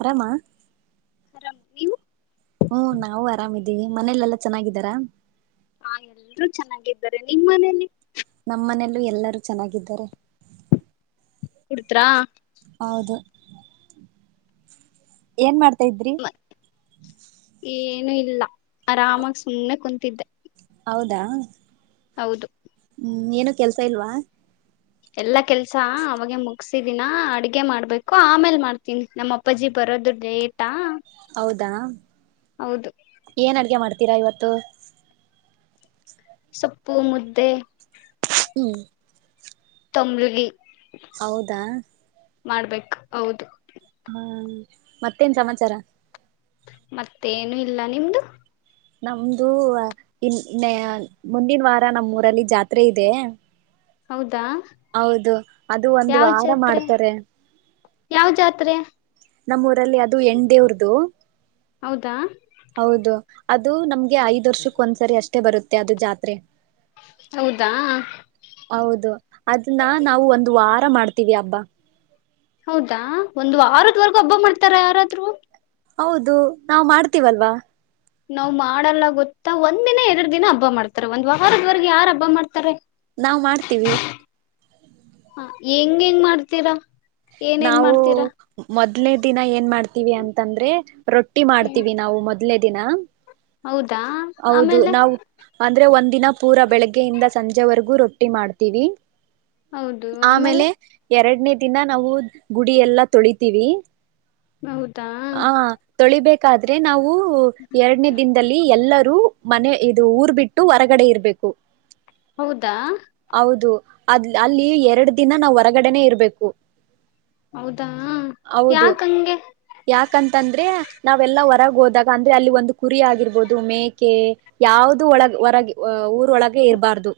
ಅರಾಮ. ಆರಾಮ್ ನೀವು? ಹ್ಮ್ ನಾವು ಆರಾಮಿದ್ದೀವಿ ಮನೇಲೆಲ್ಲಾ ಚೆನ್ನಾಗಿದ್ದಾರ ಹ ಎಲ್ರು ಚೆನ್ನಾಗಿದ್ದಾರೆ ನಿಮ್ ಮನೇಲಿ? ನಮ್ಮನೆಯಲ್ಲೂ ಎಲ್ಲರೂ ಚೆನ್ನಾಗಿದ್ದಾರೆ ಕುತರಾ ಹೌದು ಏನ್ ಮಾಡ್ತ್ ಏನು ಇಲ್ಲ ಆರಾಮಾ ಸುಮ್ಮನೆ ಕೊಂ ಿದ್ದ ಹೌದಾ ಹೌದು. ಹ್ಮ್ ಏನು ಕೆಲ್ಸ ಇಲ್ವಾ? ಎಲ್ಲಾ ಕೆಲ್ ಸಾ ಅವಾಗೆ ಮುಗ್ ಮುಕ್ಸಿದಿನ ಅಡ್ಗೆ ಮಾಡ್ಬೇಕು, ಆಮೇಲ್ ಮಾಡ್ತೀನಿ ನಮ್ಮಪ್ಪಾಜಿ ಬರೋದು ಲೇಟಾ. ಹೌದಾ ಹೌದು ಏನ್ ಅಡ್ಗೆ ಮಾಡ್ತೀರಾ ಇವತ್ತು ಸೊಪ್ಪು ಮುದ್ದೆ ಹೂ ತೊಂಬ್ಲಗಿ ಹೌದ ಮಾಡ್ಬೇಕು ಹೌದು ಹ್ಮ್ ಮತ್ತೇನ್ ಸಮಾಚಾರ ಮತ್ತೇನು ಇಲ್ಲ ನಿಮ್ದು ನಮ್ದು ಇನ್ ಮುಂದಿನ ವಾರ ನಮ್ಮೂಊರಲ್ಲಿ ಜಾತ್ರೆ ಇದೆ ಹೌದ ಹೌದು ಅದು ಒಂದ್ ವಾರ ಮಾಡ್ತಾರೆ ಯಾವ್ ಜಾತ್ರೆ ನಮ್ಮೂರ್ ಹೌದಾ ಹೌದು ಅದು ನಮ್ ಹೆ ಐದ್ ವರ್ಷಕ್ಕೆ ಒಂದ್ ಸರಿ ಅಷ್ಟೇ ಬರುತ್ತೆ ಅದು ಜಾತ್ರೆ ಹೌದಾ ಹೌದು ಅದುನ್ನ ನಾವು ಒಂದು ವಾರ್ ಮಾಡ್ತೀವಿ ಹಬ್ಬಾ ಹೌದಾ ಒಂದ್ ವಾರದ್ವರ್ಗೂ ಹಬ್ಬ ಮಾಡ್ತಾರ ಯಾರಾದ್ರು? ಹೌದು ನಾವ್ ಮಾಡ್ತೀವಲ್ವಾ ನಾವ್ ಮಾಡಲ್ಲ ಗೊತ್ತಾ ಒಂದ್ಿನ ಎರಡ್ ದಿನ ಹಬ್ಬ ಮಾಡ್ತಾರ ಒಂದ್ ವಾರದವರೆಗೆ ಯಾರ ಹಬ್ಬ ಮಾಡ್ತಾರೆ ನಾವವು್ ಮಾಡ್ತೀವಿ ಹ ಹೆಂಗ ಹೆಂಗ್ ಮಾಡ್ತೀರಾ ಏನೇನ್ ನಾವು ಮಾಡ್ತೀರಾ ಮೊದ್ನೇ ದಿನ ಏನ್ ಮಾಡ್ತೀವಿ ಅಂತಂದ್ರೆ ರೊಟ್ಟಿ ಏನ್ ಮಾಡ್ತೀವಿ ನಾವು ಮೊದ್ ಇಡ್ಲೇ ದಿನ ಹೌದಾ ಹೌದು ಆಮೇಲೆ ನಾವು್ ಅಂದ್ರೆ ಒಂದ ದಿನ ಪೂರಾ ಬೆಳಗ್ಗೆಯಿಂದ ಸಂಜೆವರೆಗೂ ರೊಟ್ಟಿ ಮಾಡ್ತೀವಿ ಆಮೇಲೆ ಎರಡನೇ ದಿನ ನಾವು ಗುಡಿ ಎಲ್ಲಾ ತೊಳಿತೀವಿ ಹೌದಾ ಹ ತೊಳಿಬೇಕಾದ್ರೆ ನಾವು ಎರಡನೇ ದಿನದಲ್ಲಿ ಎಲ್ಲ ಮನೆ ಇದು ಊರ್ ಬಿಟ್ಟು ಹೊರಗಡೆ ಇರ್ಬೇಕು ಹೌದಾ ಹೌದು ಅದ್ ಅಲ್ಲಿ ಎರಡು ದಿನ ನಾವ್ ಹೊರಗಡೆನೆೇ ಇರ್ಬೇಕು ಹೌದಾ ಹೌದು ಯಾಕಂಗೆ ಯಾಕಂತಂದ್ರೆ ನಾವೆಲ್ಲಾ ಹೊರಗೆ ಹೋದಾಗ ಅಂದ್ರೆ ಅಲ್ಲಿ ಒಂದು ಕುರಿ ಆಗಿರ್ಬೋದು ಮೇಕೆ ಯಾವ್ದು ಒಳಗ ಹೊರಗೆ ಊರೊಳಗೆ ಇರಬಾರ್ದು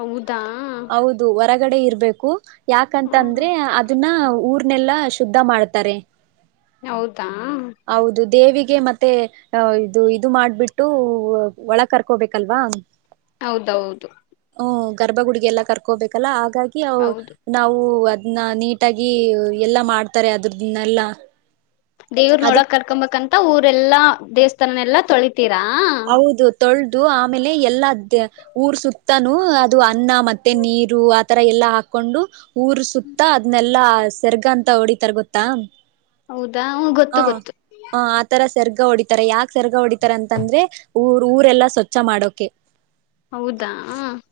ಹೌದು ಹೌದು ಹೊರಗಡೆ ಇರ್ಬದು ಬೇಕು ಯಾಕಂತ ಹ್ಮ್ ಅಂದ್ರೆ ಅದನ್ನ ಊರ್ನೆಲ್ಲಾ ಶುದ್ಧ ಮಾಡ್ತಾರೆ ಹೌದಾ ಗೆ ಮತ್ತೆ ಅ ಇದು ಇದು ಮಾಡ್ಬಿಟ್ಟು ಒಳ ಕರ್ಕೋಬೇಕಲ್ವಾ ಹೌದೌದು ಹ ಗರ್ಬ ಗುಡಿ ಎಲ್ಲ ಕರ್ಕೋಬೇಕಲ್ಲಾ ಹಾಗಾಗಿ ಹೌದು ನಾವು ನ್ನ ನೀಟಾಗಿ ಎಲ್ಲಾ ಮಾಡ್ತಾರೆ ಅದ್ರದನ್ನ ಎಲ್ಲಾ ದೇವ್ರ ನೋಡಕ್ ಕರ್ಕೊಂಬಂತ ಊರೆಲ್ಲಾ ದೇವಸ್ಥಾನ ಎಲ್ಲ ತೊಳಿತ ಹತೀರಾ ದು ಆಮೇಲೆ ಎಲ್ಲ ಊರ್ ಸುತ್ತಾನೂ ಅದು ಅನ್ನ ಮತ್ತೆ ನೀರು ಆತರ ಎಲ್ಲಾ ಹಾಕೊಂಡು ಊರ್ ಸುತ್ತ ಅದನೆಲ್ಲಾ ಸೆರ್ಗ ಅಂತ ಹೊಡಿತಾರ ಗೊತ್ತಾ ಹೌದು ಹ ಹ ಆ ತರ ಸರ್ಗ ಹೊಡಿತಾರೆ ಯಾಕ ಸರ್ಗ ಹೊಡಿತಾರೆ ಅಂತಂದ್ರೆ ಊರ್ ಊರೆಲ್ಲಾ ಸ್ವಚ್ಛ ಮಾಡೋಕೆ ಹೌದಾ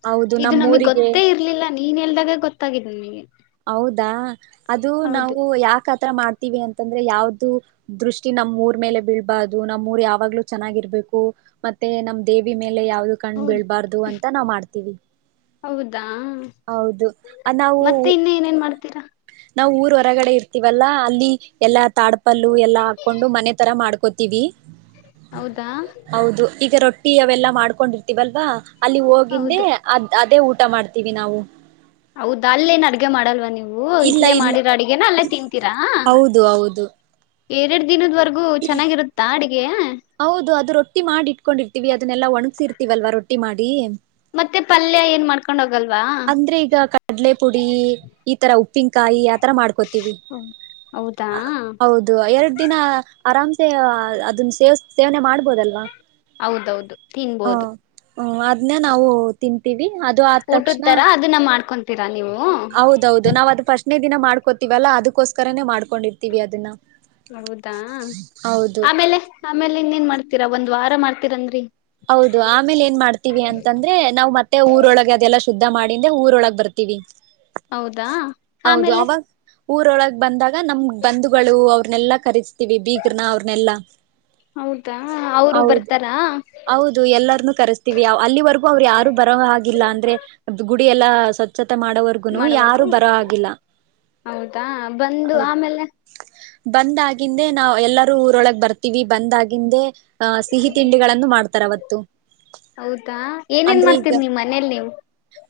ಹೌದು ಇದು ನಮ್ಮ್ ನಮಗ್ ಊರಿಗೆ ಗೊತ್ತೇ ಇರ್ಲಿಲ್ಲ ನೀನ್ ಎಲ್ದಾಗ ಗೊತ್ತಾಗಿದೆ ನಿಮಗೆ ಹೌದಾ ಅದು ನಾವು ಯಾಕ ಮಾಡ್ತೀವಿ ಅಂತಂದ್ರೆ ಯಾವ್ದು ದೃಷ್ಟಿ ನಮ್ಮ್ ಊರ್ ಮೇಲೆ ಬೀಳ್ಬಾರ್ದದು ನಮ್ಮ್ ಊರ್ ಯಾವಾಗ್ಲೂ ಚೆನ್ನಾಗಿರ್ಬೇಕು ಮತ್ತೆ ನಮ್ ದೇವಿ ಮೇಲೆ ಯಾವ್ದ ಕಣ್ ಹೌದು ಬೀಳ್ಬಾರ್ದು ಅಂತ ನಾವಮಾಡ್ತೀವಿ ಹೌದಾ ಹೌದು ನಾವು ಮತ್ತೆ ಇನ್ನ ಏನೇನ್ ಮಾಡ್ತೀರಾ ನಾವ್ ಊರ್ ಹೊರಗಡೆ ಇರ್ತವಲ್ಲಾ ಅಲ್ಲಿ ಎಲ್ಲಾ ತಾಡ್ಪಲ್ಲು ಎಲ್ಲಾ ಹಾಕೊಂಡು ಮನೆ ತರ ಮಾಡ್ಕೋತೀವಿ ಹೌದಾ ಹೌದು ಈಗ ರೊಟ್ಟಿ ಟೀ ಅವೆಲ್ಲಾ ಮಾಡ್ಕೊಂಡಿರ್ತೀವಲ್ವಾ ಅಲ್ಲಿ ಹೋಗಿಂದೆ ಹೌದು ಅದು ಅದೇ ಊಟ ಮಾಡ್ತೀವಿ ನಾವು ಹೌದ ಅಲ್ಲ ಏನ್ ಅಡ್ಗೆ ಮಾಡಲ್ವ ನೀವು್ ಹ ಇಲ್ಲ ಇಲ್ಲೇ ಇಲ್ಲ ಮಾಡಿರ ಅಡ್ಗೇನ ಅಲ್ಲೇ ತಿಂತೀರಾ ಹೌದು ಹೌದು ಎರಡು ದಿನವರಗು ಹೌದು ಅದು ರೊಟ್ಟಿ ಮಾಡಿ ಇಟ್ಕೊಂಡಿರ್ತೀವಿ ಅದನ್ನೆಲ್ಲ ಒಣಗ್ಸಿರ್ತವಿ ಇಲವಲ್ವಾ ರೊಟ್ಟಿ ಮಾಡಿ ಮತ್ತೆ ಪಲ್ಯ ಏನ್ ಮಾಡ್ಕೊಂಡ್ ಹೋಗ ಅಂದ್ರೆ ಈಗ ಕಡಲೆ ಪುಡಿ ಈ ತರ ಉ ಪಿಂಕ್ ಇತರ ಮಾಡ್ಕೋತೀವಿ ಹೌದಾ ಹೌದು ಎರಡು ದಿನ ಆರಾಮ್ಸೆ ಅದನ್ನ ಸೇವ ಸೇವನೆ ಮಾಡ್ಬೋದಲ್ವಾ ಹೌದೌದು ತಿನ್ಬೋದು ಹ್ಮ ಅದ್ನ್ನೇ ನಾವು ತಿನ್ ಊಟದ ತರ ಅದನ್ನ ಮಾಡ್ಕೊಂತ ತಿಂತಿರಾ ನೀವು ಹೌದೌದು ನಾವ್ ಅದು ಪಟ್ನೆ ದಿನ ಮಾಡ್ಕೋತಿವಲ್ಲಾ ಅದಕ್ಕೋಸ್ಕರನೇ ಮಾಡ್ಕೊಂಡಿರ್ತೀವಿ ಅದನ್ನ ಹೌದಾ ಹೌದು ಆಮೇಲೆ ಆಮೇಲೆ ಇನ್ನೇನ್ ಮಾಡ್ತರ ಒಂದ್ ವಾರ ಮಾಡ್ತೀನಿ ಅಂದ್ರಿ ಹೌದು ಆಮೇಲೆ ಏನ್ ಮಾಡ್ತೀವಿ ಅಂತಂದ್ರೆ ನಾವ್ ಮತ್ತೆ ಊರೊಳಗೆ ಅದೆಲ್ಲ ಶುದ್ಧ ಮಾಡಿಂದೆ ಊರೊಳಗ್ ಬರ್ತೀವಿ ಹೌದಾ ಹೌದು ಆಮೇಲೆ ಅವಾಗ ಊರೊಳಗ್ ಬಂದಾಗ ನಮ್ಗ್ ಬಂಧುಗಳು ಅವ್ರನೆೆಲ್ಲಾ ಕರಸ್ತೀವಿ ಬೀಗರನ ಅವ್ರನೆಲ್ಲಾ ಹೌದಾ ಅವರು ಬರ್ತಾರಾ ದು ಎಲ್ಲರನ್ನುೂ ಕರಿಸ್ತೀವಿ ಅಲ್ಲಿವರೆಗೂ ಅವ್ರು ಯಾರು ಬರೋವಾಗಿಲ್ಲ ಅಂದ್ರೆ ಗುಡಿ ಎಲ್ಲ ಸ್ವಚ್ಛತೆ ಮಾಡೋವರ್ಗುನು ಯಾರು ಮಾಡೋವರ್ಗೂ ಬರೋಹಾಗಿಲ್ಲ ಹೌದಾ ಬಂದು ಹೌದು. ಆಮೇಲೆ ಬಂದ್ ಆಗಿಂದೆ ನಾವವು ಎಲ್ಲರೂ ಊರೊಳಗ್ ಬರ್ತೀವಿ ಬಂದ್ ಆಗಿಂದೆ. ಆ ಸಿಹಿ ತಿಂಡಿಗಳನ್ನು ಮಾಡ ತರವತ್ತು. ಹೌದಾ ಏನ್ ಏನ್ ಮಾಡ್ತೀರಿ ನೀವ್ ಮನೇಲಿ ನೀವು.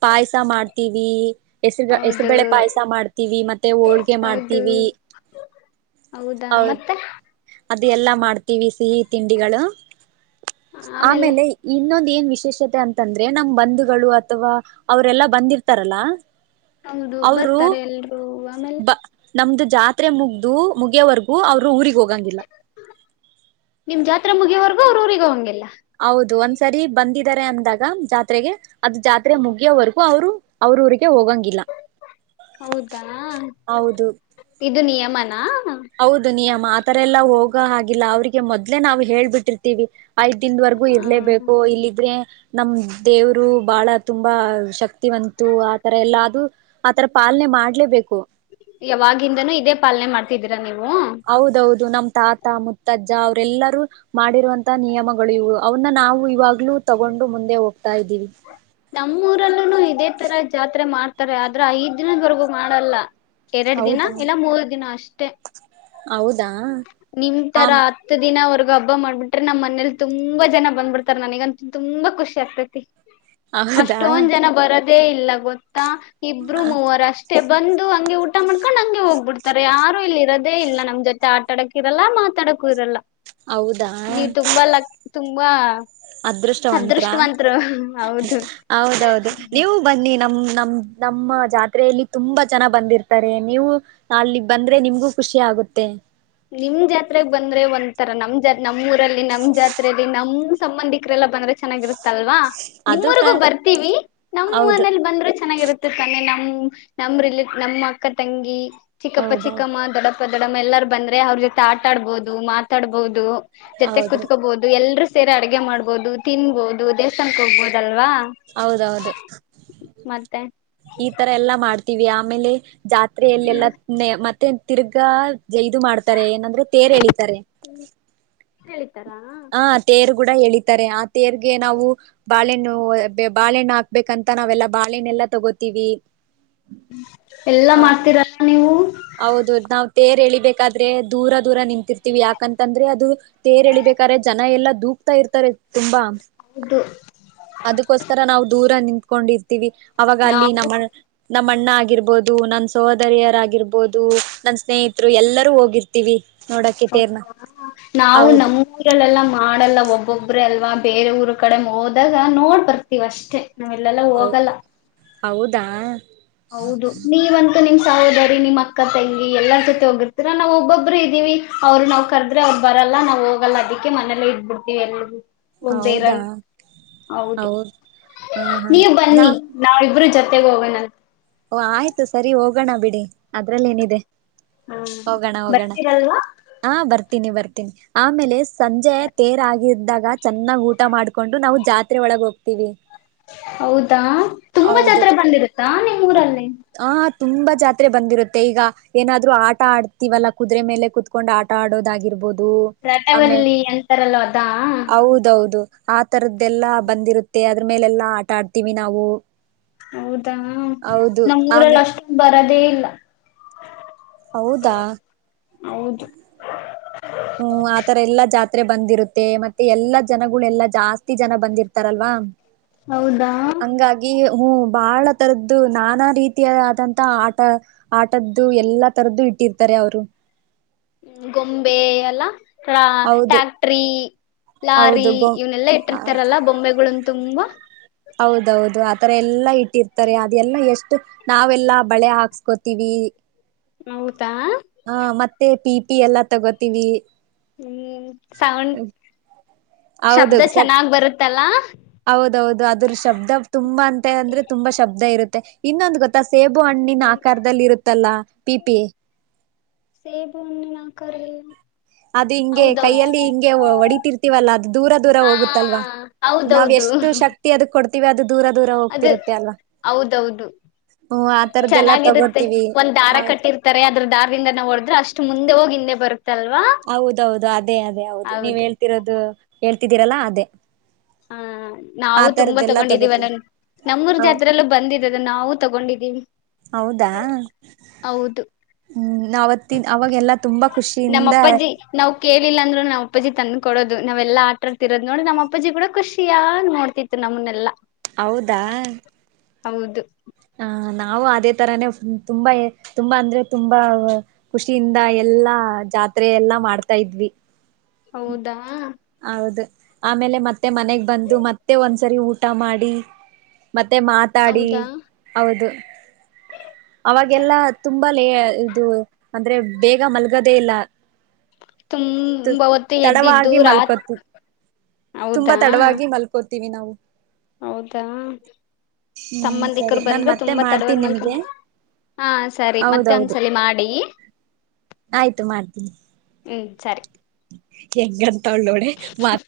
ಪಾಯಸ ಮಾಡ್ತೀವಿ. ಹೆಸರು ಹೌದು ಹೆಸರುಬಳೆ ಪಾಯಸ ಮಾಡ್ತೀವಿ ಮತ್ತೆ ಹೋಳ್ಗೆ ಹೌದು ಮಾಡ್ತೀವಿ, ಹೌದಾ ಹೌದು. ಮತ್ತೆ ಅದೆ ಎಲ್ಲಾ ಮಾಡ್ತೀವಿ ಸಿಹಿ ತಿಂಡಿಗಳು. ಆಮೇಲೆ ಇನ್ನೊಂದು. ಏನ್ ವಿಶೇಷತೆ ಅಂತಂದ್ರೆ ನಮ್ ಬಂಧುಗಳು ಅಥವಾ ಅವರೆೆಲ್ಲಾ ಬಂದಿರ್ತಾರಲ್ಲ. ಹೌದು ಅವರು ಬರ್ತಾರೆ ಎಲ್ರುೂ ಆಮೇಲೆ ಬ ನಮ್ದು ಜಾತ್ರೆ ಮುಗ್ದು ಮುಗಿಯವರೆಗೂ ಅವರು ಊರಿಗೆ ಹೋಗ ನಿಮ್ ಜಾತ್ರೆ ಮುಗಿಯವರೆಗು ಅವರು ಅವ್ರ ಊರಿಗೆ ಹೋಗಂಗಿಲ್ಲ. ಹೌದು ಒಂದ್ಸರಿ ಬಂದಿದ್ದಾರೆ ಅಂದಾಗ ಜಾತ್ರೆಗೆ ಅದು ಜಾತ್ರೆ ಮುಗಿಯವರೆಗೂ ಅವರು ಅವ್ರ ಅವರೂರಿಗೆ ಹೋಗಂಗಿಲ್ಲ ಹೌದಾ ಹೌದು. [unintelligible] ಹೌದು ನಿಯಮ ಆತರ ಎಲ್ಲಾ ಹೋಗೋ ಹಾಗಿಲ್ಲ ಅವ್ರಿಗೆ ಮೊದ್ಲೇ ನಾವ್ ಹೇಳಿ ಬಿಟರ್ತೀವಿ. ಐದ್ ದಿನದವರೆಗೂ ಇರ್ಲೇಬೇಕು ಇಲ್ಲಿದ್ರೆ. ನಮ ದೇವ್ರು ಬಹಳ ತುಂಬಾ ಶಕ್ತಿವಂತು ಆತರ ಎಲ್ಲ ಅದು ಆತರ ಪಾಲನೆ ಮಾಡ್ಲೇಬೇಕು. ಯಾವಾಗಿಂದನೂ ಇದೇ ಪಾಲನೆ ಮಾಡ್ತಿದ್ದೀರಾ ನೀವು. ಹೌದೌದು ನಮ್ ತಾತ ಮುತ್ತಜ್ಜ ಅವ್ರೆಲ್ಲಾರೂ, ಮಾಡಿರುವಂತ ನಿಯಮಗಳು ಇವು ಅವನ್ನ ನಾವು ಇವಾಗ ತಗೊಂಡು ಮುಂದೆ ಹೋಗ್ [unintelligible] ಇದ್ದೀವಿ. ನಮ್ಮ್ ಊರಲ್ಲೂ ಇದೇ ತರ ಜಾತ್ರೆ ಮಾಡ್ತಾರೆ ಆದ್ರ ಐದ್ ದಿನದವರ್ಗು ಮಾಡಲ್ಲ. ಎರಡು ದಿನ ಇಲ್ಲ ಮೂರು ದಿನ ಅಷ್ಟೆ. ಹೌದು. ನಿಮ ತರ ಹತ್ತು ದಿನವರೆಗೂ ಈಗ ಹಬ್ಬ ಮಾಡ್ಬಿಟ್ರೆ ನಮ್ಮ್ ಮನೇಲಿ ತುಂಬಾ ಜನ ಬಂದ್ಬಿಡ್ತಾರೆ ನನಗಂತ ತುಂಬಾ ಖುಷಿ ಆಗ್ತೈತಿ. ಹೌದಾ ಅಷ್ಟೊಂದ ಜನ ಬರೋದು. ಇದೇ ಇಲ್ಲ ಗೊತ್ತ ಈಗ ಇಬ್ರು ಮೂವರ ಅಷ್ಟ ಬಂದು ಹಂಗೆ ಊಟ ಮಾಡ್ಕೊಂಡ್ ಹಂಗೆ ಹೋಗ್ಬಿಡ್ತಾರೆ ಯಾರು ಇಲ್ಲಿ ಇರೋದೇ ಇಲ್ಲ ನಮ್ ಜೊತೆ ಆಟ ಆಡಕ್ಕೆ. ಇದೆಲ್ಲ ಮಾತಾಡಕ್ಕೂ ಇರಲ್ಲ. ಹೌದಾ ನೀವ್ ತುಂಬಾ ಲಕ್ ತುಂಬಾ ಅದೃಷ್ಟವಂತರು ಅದೃಷ್ಟವಂತ್ರತ್ರ ಹೌದು. ಹೌದೌದು ನೀವು ಬನ್ನಿ ನಮ ನಮ ನಮ್ಮ ಜಾತ್ರೆಯಲ್ಲಿ ತುಂಬಾ ಜನ ಬಂದಿರ್ತಾರೆ ನೀವು ಅಲ್ಲಿ ಬಂದ್ರೆ ನಿಮ್ಗೂ ಖುಷಿ ಆಗುತ್ತೆ ನಿಮ್ ಜಾತ್ರೆಗ್ ಬಂದ್ರೆ ಒಂಂತರ ನಮ್ ಜಾತ್ರೆ ನಮ್ಮೂಊರಲ್ಲಿ ನಮ್ ಜಾತ್ರೆಯಲ್ಲಿ ನಮ್ ಸಂಬಂಧಿಕರೆಲ್ಲ ಬಂದ್ರೆ ಚೆನ್ನಾಗಿರುತ್ತಲ್ವಾ ಅದು ನಿಮ್ಮ್ರಿಗೂ ಕ ಬರ್ತೀವಿ ನಮ್ಮ್ ಹೌದು ಮನೇಲಿ ಬಂದ್ರೆ ಚೆನ್ನಾಗಿರುತ್ತೆ ತಾನೆ ನಮ್ ನಮ್ ರಿ ನಿಸ್ಮ್ ಅಕ್ಕ ತಂಗಿ ಚಿಕ್ಕಪ್ಪ ಹೌದೌದು ಚಿಕ್ಕಮ್ಮ ದೊಡಪ್ಪ ದಪ್ಪ ಯಲ್ಲರು ಬೇಂದ್ರೆ ಅವರ ಜೊತೆ ಆಟ್ಟಾವಾಡಬಹುದು, ಮಾತೋಡಬಹುದು ಜೊತೆಗ ಹೌದ್ರಿ ಕೂತ್ಕೊಬೋದು ಎಲ್ರು ಅಡುಗೆ ಮಾಡಬಹುದು, ತಿಂಬೋದು, ದೇವಸ್ಥಾನದಳಕ್ಕೆ ಹೋಗಬಹುದು ಅಲ್ಲವಾ. ಹೌದು, ಹೌದು ಮತ್ತೆ ಈ ತರ ಎಲ್ಲ ಮಾಡ [unintelligible] ಜಾತ್ರೆಯಲ್ಲೆಲ್ಲ ಚಿಂತನೆ ಮ್ತ [unintelligible] ಇದು ಮಾಡ್ತಾರೆ, ಏನು ಅದು? ತೇರು ಎಳಿಯ್ತಾರೆ. ಹೇಳಿತಾರಾ ಆ ತೇರು ಕೂಡ ಎಳಿ ತೇರಿಗೆ ನಾವು ಬಾಳೆಹಣ್ಣು ಣ್ಣೂ ಬಾಲೆನಾಕ್ಪಿಕಂತ ನಾವೆಲ್ಲ ಬಾಲೆನೆಲ್ಲ ತಗೊತ್ತಿವಿ ಎಲ್ಲಾ ಮಾಡ್ತೀರಲ್ಲಾ ನೀವು? ಹೌದು, ನಾವ್ ತೇರು ಎಳಿಬೇಕಾದ್ರೆ ದೂರ ದೂರ ನಿಂತಿರ್ತೀವಿ. ಯಾಕಂದ್ರೇ ಅದು ತೇರು ಎಳಿಬೇಕಾದ್ರೆ ಜನ ದೂಪ್ತ ಇರ್ತಾರೆ ತುಂಬ. ಹೌದು ಅದು ಕ್ಕೋಸ್ಕರ ನಾವು ದೂರ ನಿಂತ್ [unintelligible] ಅವಾಗ ಅಲ್ಲಿ ನಾವು ನಂಹಾ ನಮ್ಮ ಅಣ್ಣ ಆಗಿರಬಹುದು, ನಮ್ಮ ಸಹೋದರಿಯರಾಗಿರ್ಬೋದು ರ್ಬೋದು.. ನಾನ್ ಸ ಸ್ನೇಹಿರ್ತು ಎಲ್ಲರೂ ಹೋಗಿರ್ [inaudible] [inaudible] [inaudible] ಹೌ ಹೌದಾ [inaudible] ನಿಮ್ ಸಹೋದರಿ ನಿಮ್ ಅಕ್ಕ ತಂಗಿ ಎಲ್ಲಾ ಜೊತೆ ಹೋಗುತ್ತೀರಾ ನಾವು ಒಬ್ಬೊಬ್ರೆ ಇದೀವಿ ಅವರ ನಾವ್ ಕಾರಡ್ರೆ ಅವ್ರ ಬರಲ್ಲ ನಾವ್ ಹೋಗಲ್ಲ ಅದಕ್ಕೆ ಮನೇಲೆ ಇಡ್ಬಿಡ್ತೀವಿ ಎಲ್ಲಿಗೂ ಹೌದಾ ಹೌದು ಹೌದ ಹಾ ಹಾ ನೀವು ನಾ ಬನ್ನಿ ನಾವಿಬ್ರೂ ಜೊತೆಗ್ ತೆಗೋಣ ಓ ಆಯಿತು ಸರಿ ಹೋಗಣ ಬಿಡಿ ಅದರಲ್ಲೇನಿದೆ ಹಾ ಬರ್ತೀರಲ್ವಾ ಟಿನಿ ಬರ್ತಿನಿ ಆಮೇಲೆ ಸಂಜೆ ತೆರಗಿದ್ದಾಗ ಈ ಚೆನ್ನಾಗ್ ಊಟ ಮಾಡ್ಕೊಂಡು ನಾವು ಜಾತ್ರೆ ಒಳಗ ಹೋಗ್ತಿೀವಿ ಹೌದಾ ತುಂಬಾ ಜಾತ್ರೆ ಬಂದಿರುತ್ತಾ ನಿಮ್ ಊರಲ್ಲಿ ಆ ತುಂಬಾ ಜಾತ್ರೆ ಬಂದಿರುತ್ತೆ ಈಗ ಏನಾದ್ರು ಆಟ ಆಡ್ತಿೀವಲ್ಲ ಕುದುರೆ ಮೇಲೆ ಕುೂತ್ಕೊಂಡು ಆಟ ಆಡೋದಾಗಿರ್ಬೋದು ಆಮೇ ರಟವಲ್ಲಿ ಎಂತಾರಲ್ಲ ಅದಾ ಹೌದೌದು ಆ ತರದ್ದೆಲ್ಲಾ ಬಂದಿರುತ್ತೆ ಅದ್ರ ಮೇಲೆಲ್ಲಾ ಆಟ ಆಡ್ತೀವಿ ನಾವು ಹೌದಾ ಹ್ಮ ಹೌದು ನಮ್ಮ್ಊರಲ್ಲಿ ಆಮೇ ಅಷ್ಟು ಬರದೇ ಇಲ್ಲ ಹೌದಾ ಹೌದು ಹ್ಮ್ ಆತರ ಎಲ್ಲಾ ಜಾತ್ರೆ ಬಂದಿರುತ್ತೆ ಮತ್ತೆ ಎಲ್ಲಾ ಜನಗಳೆಲ್ಲಾ ಜಾಸ್ತಿ ಜನ ಬಂದಿರ್ತಾರಲ್ವಾ ಹೌದಾ ಹಂಗಾಗಿ ಹ್ಮ್ ಬಹಳ ತರದ್ದು ನಾನಾ ರೀತಿಯಾದಂತ ಆಟ ಆಟದ್ದು ಎಲ್ಲಾ ತರದ್ದು ಇಟ್ಟಿರ್ತಾರೆ ಅವರು ಹ್ಮ್ ಗೊಂಬೆ ಎಲ್ಲ ಹೌದು ಟ್ಯಾಕ್ಟ್ರಿ ಲಾರಿ ಹೌದು ಗೊ ಇವನೆಲ್ಲಾ ಇಟ್ಟಿರ್ತಾರಲ್ಲ ಬೊಂಬೆಗಳನ್ ತುಂಬಾ ತಾರೆ ಎಲ್ಲ ಇ ಟ್ಟಿರ್ತಾರೆ ಅದೆಲ್ಲ ಎಷ್ಟ ನಾವೆಲ್ಲಾ ಬಳೆ ಹಾಕ್ಸ್ಕೋತೀವಿ ಹೌದಾ ಹಾ ಮತ್ತೆ ಪಿ ಪಿ ಎಲ್ಲಾ ತಗೋತೀವಿ ಹ್ಮ್ ಸೌಂಡ್ ಹೌದು ಶಬ್ದ ಚೆನ್ನಾಗ್ ಬರುತ್ತಲ್ಲಾ ಹೌದೌದು ಅದ್ರ ಶಬ್ದ ತುಂಬಾ ಅಂತೆ ಅಂದ್ರೆ ತುಂಬಾ ಶಬ್ದ ಇರುತ್ತೆ ಇನ್ನೊಂದು ಗೊತ್ತ ಸೇಬು ಹಣ್ಣಿನ ಆಕಾರದಲ್ಲಿ ಇರುತ್ತಲ್ಲ ಪಿಪಿ ಸೇಬ್ಣ ನಾ ಕರ ಅದು ಹಿಂಗೆ ಕೈಯಲ್ಲಿ ಹಿಂಗೆ ಹೊಡಿತಿರ್ತೀವಲ್ಲ ಅದು ದೂರ ದೂರ ಹಾ ಹೋಗುತ್ತಲ್ವಾ ನಾವ್ ಎಷ್ಟು ಶಕ್ತಿ ಅದ ಕೊಡ್ತ ಅದ ಹೌದೌದು ಹ್ಮ್ ಆ ತರದ್ದೆಲ್ಲಾ ಚೆನ್ನಾಗಿರುತ್ತೆ ತಗೊಳ್ತೀವಿ ಒಂದ್ ದಾರ ಹೌದ್ ಕಟ್ಟಿರ್ತಾರೆ ಅದ್ರ ದಾರದಿಂದ ನಾವು ಹೊಡದ್ರೆ ಅಷ್ಟು ಮುಂದೆ ಹೋಗಿ ತೇಬರ್ ಹೌದೌದು ಅದೇ ಅದೇ ಹೌದು ನೀವ್ ಹೇಳ್ತಿರೋದು ಹೇಳ್ತಿದ್ದೀರಲ್ಲಾ ಅದೇ ಹ ಆ ನಾವು ತುಂಬಾ ತರದ್ದೆಲ್ಲಾ ತಗೊಂಡಿದೀವ ತಗೋತೀವಿ ನನ್ ನಮ್ಮೂರ್ ಹೌ ಜಾತ್ರೆಲ್ಲ ಬಂದಿದ್ದ ಅದ ನಾವು ತಗೊಂಡಿದೀವಿ ಹೌದಾ ಹೌದು ಅವವಾಗೆಲ್ಲ ನಮ್ಮ ಅಪ್ಪಾಜಿ ನಾವ್ ಕೇಳಿಲ್ಲ ಅಂದ್ರು ನಮ್ಮ ಅಪ್ಪಾಜಿ ತನ್ ಕೊಡೋದು ನಾವೆಲ್ಲ ಆಟಾಡ್ತಿರೋದು ನೋಡಿ ನಮ್ಮ ಅಪ್ಪಜಿ ಕೂಡ ಖುಷಿಯಾಗಿ ನೋಡ್ತಿತ್ತು ನಮ್ಮನೆಲ್ಲಾ ಹೌದು ಹ ನಾವು ಅದೇ ತರಾನೇ ತುಂಬಾ ತುಂಬಾ ಅಂದ್ರೆ ತುಂಬಾ ಖುಷಿಯಿಂದ ಎಲ್ಲಾ ಜಾತ್ರೆ ಎಲ್ಲಾ ಮಾಡ್ತಾ ಇದ್ವಿ ಹೌದಾ ಹೌದು ಆಮೇಲೆ ಮತ್ತೆ ಮನೆಗ್ ಬಂದು ಮತ್ತೆ ಒಂದ್ಸರಿ ಊಟ ಮಾಡಿ ಮತ್ತೆ ಮಾತಾಡಿ ಹೌದಾ ಹೌದು ಅವಾಗೆಲ್ಲ ತುಂಬ ಲೇ ಇದು ಅಂದ್ರೆ ಬೇಗ ಮಲ್ಗದೇ ಇಲ್ಲ ತು ತುಂಬ ಹೊತ್ತು ಎದ್ದಿದ್ದು ತಡವಾಗಿ ರಾತ್ ತುಂಬಾ ಹೌದಾ ತಡವಾಗಿ ಮಲ್ಕೋತಿ ತಿವಿ ನಾವು ಹೌದಾ ಹ್ಮ್ ಸರಿ ಸಂಬಂಧಿಕರು ನಾನ್ ಬಂದ್ರೆ ಮತ್ತೆ ತುಂಬಾ ಮಾಡ್ತೀನಿ ನಿಮ್ಗೆ ತಡವಾಗ್ಮೇಲ್ಕಂತ ಹಾ ಸರಿ ಮತ್ತೆ ಹೌದೌದು ಒಂದ್ಸಲಿ ಮಾಡಿ ಹ್ಮ್ ಸರಿ ಹೆಂಗ ತಳ್ಳೋಡೆ ವ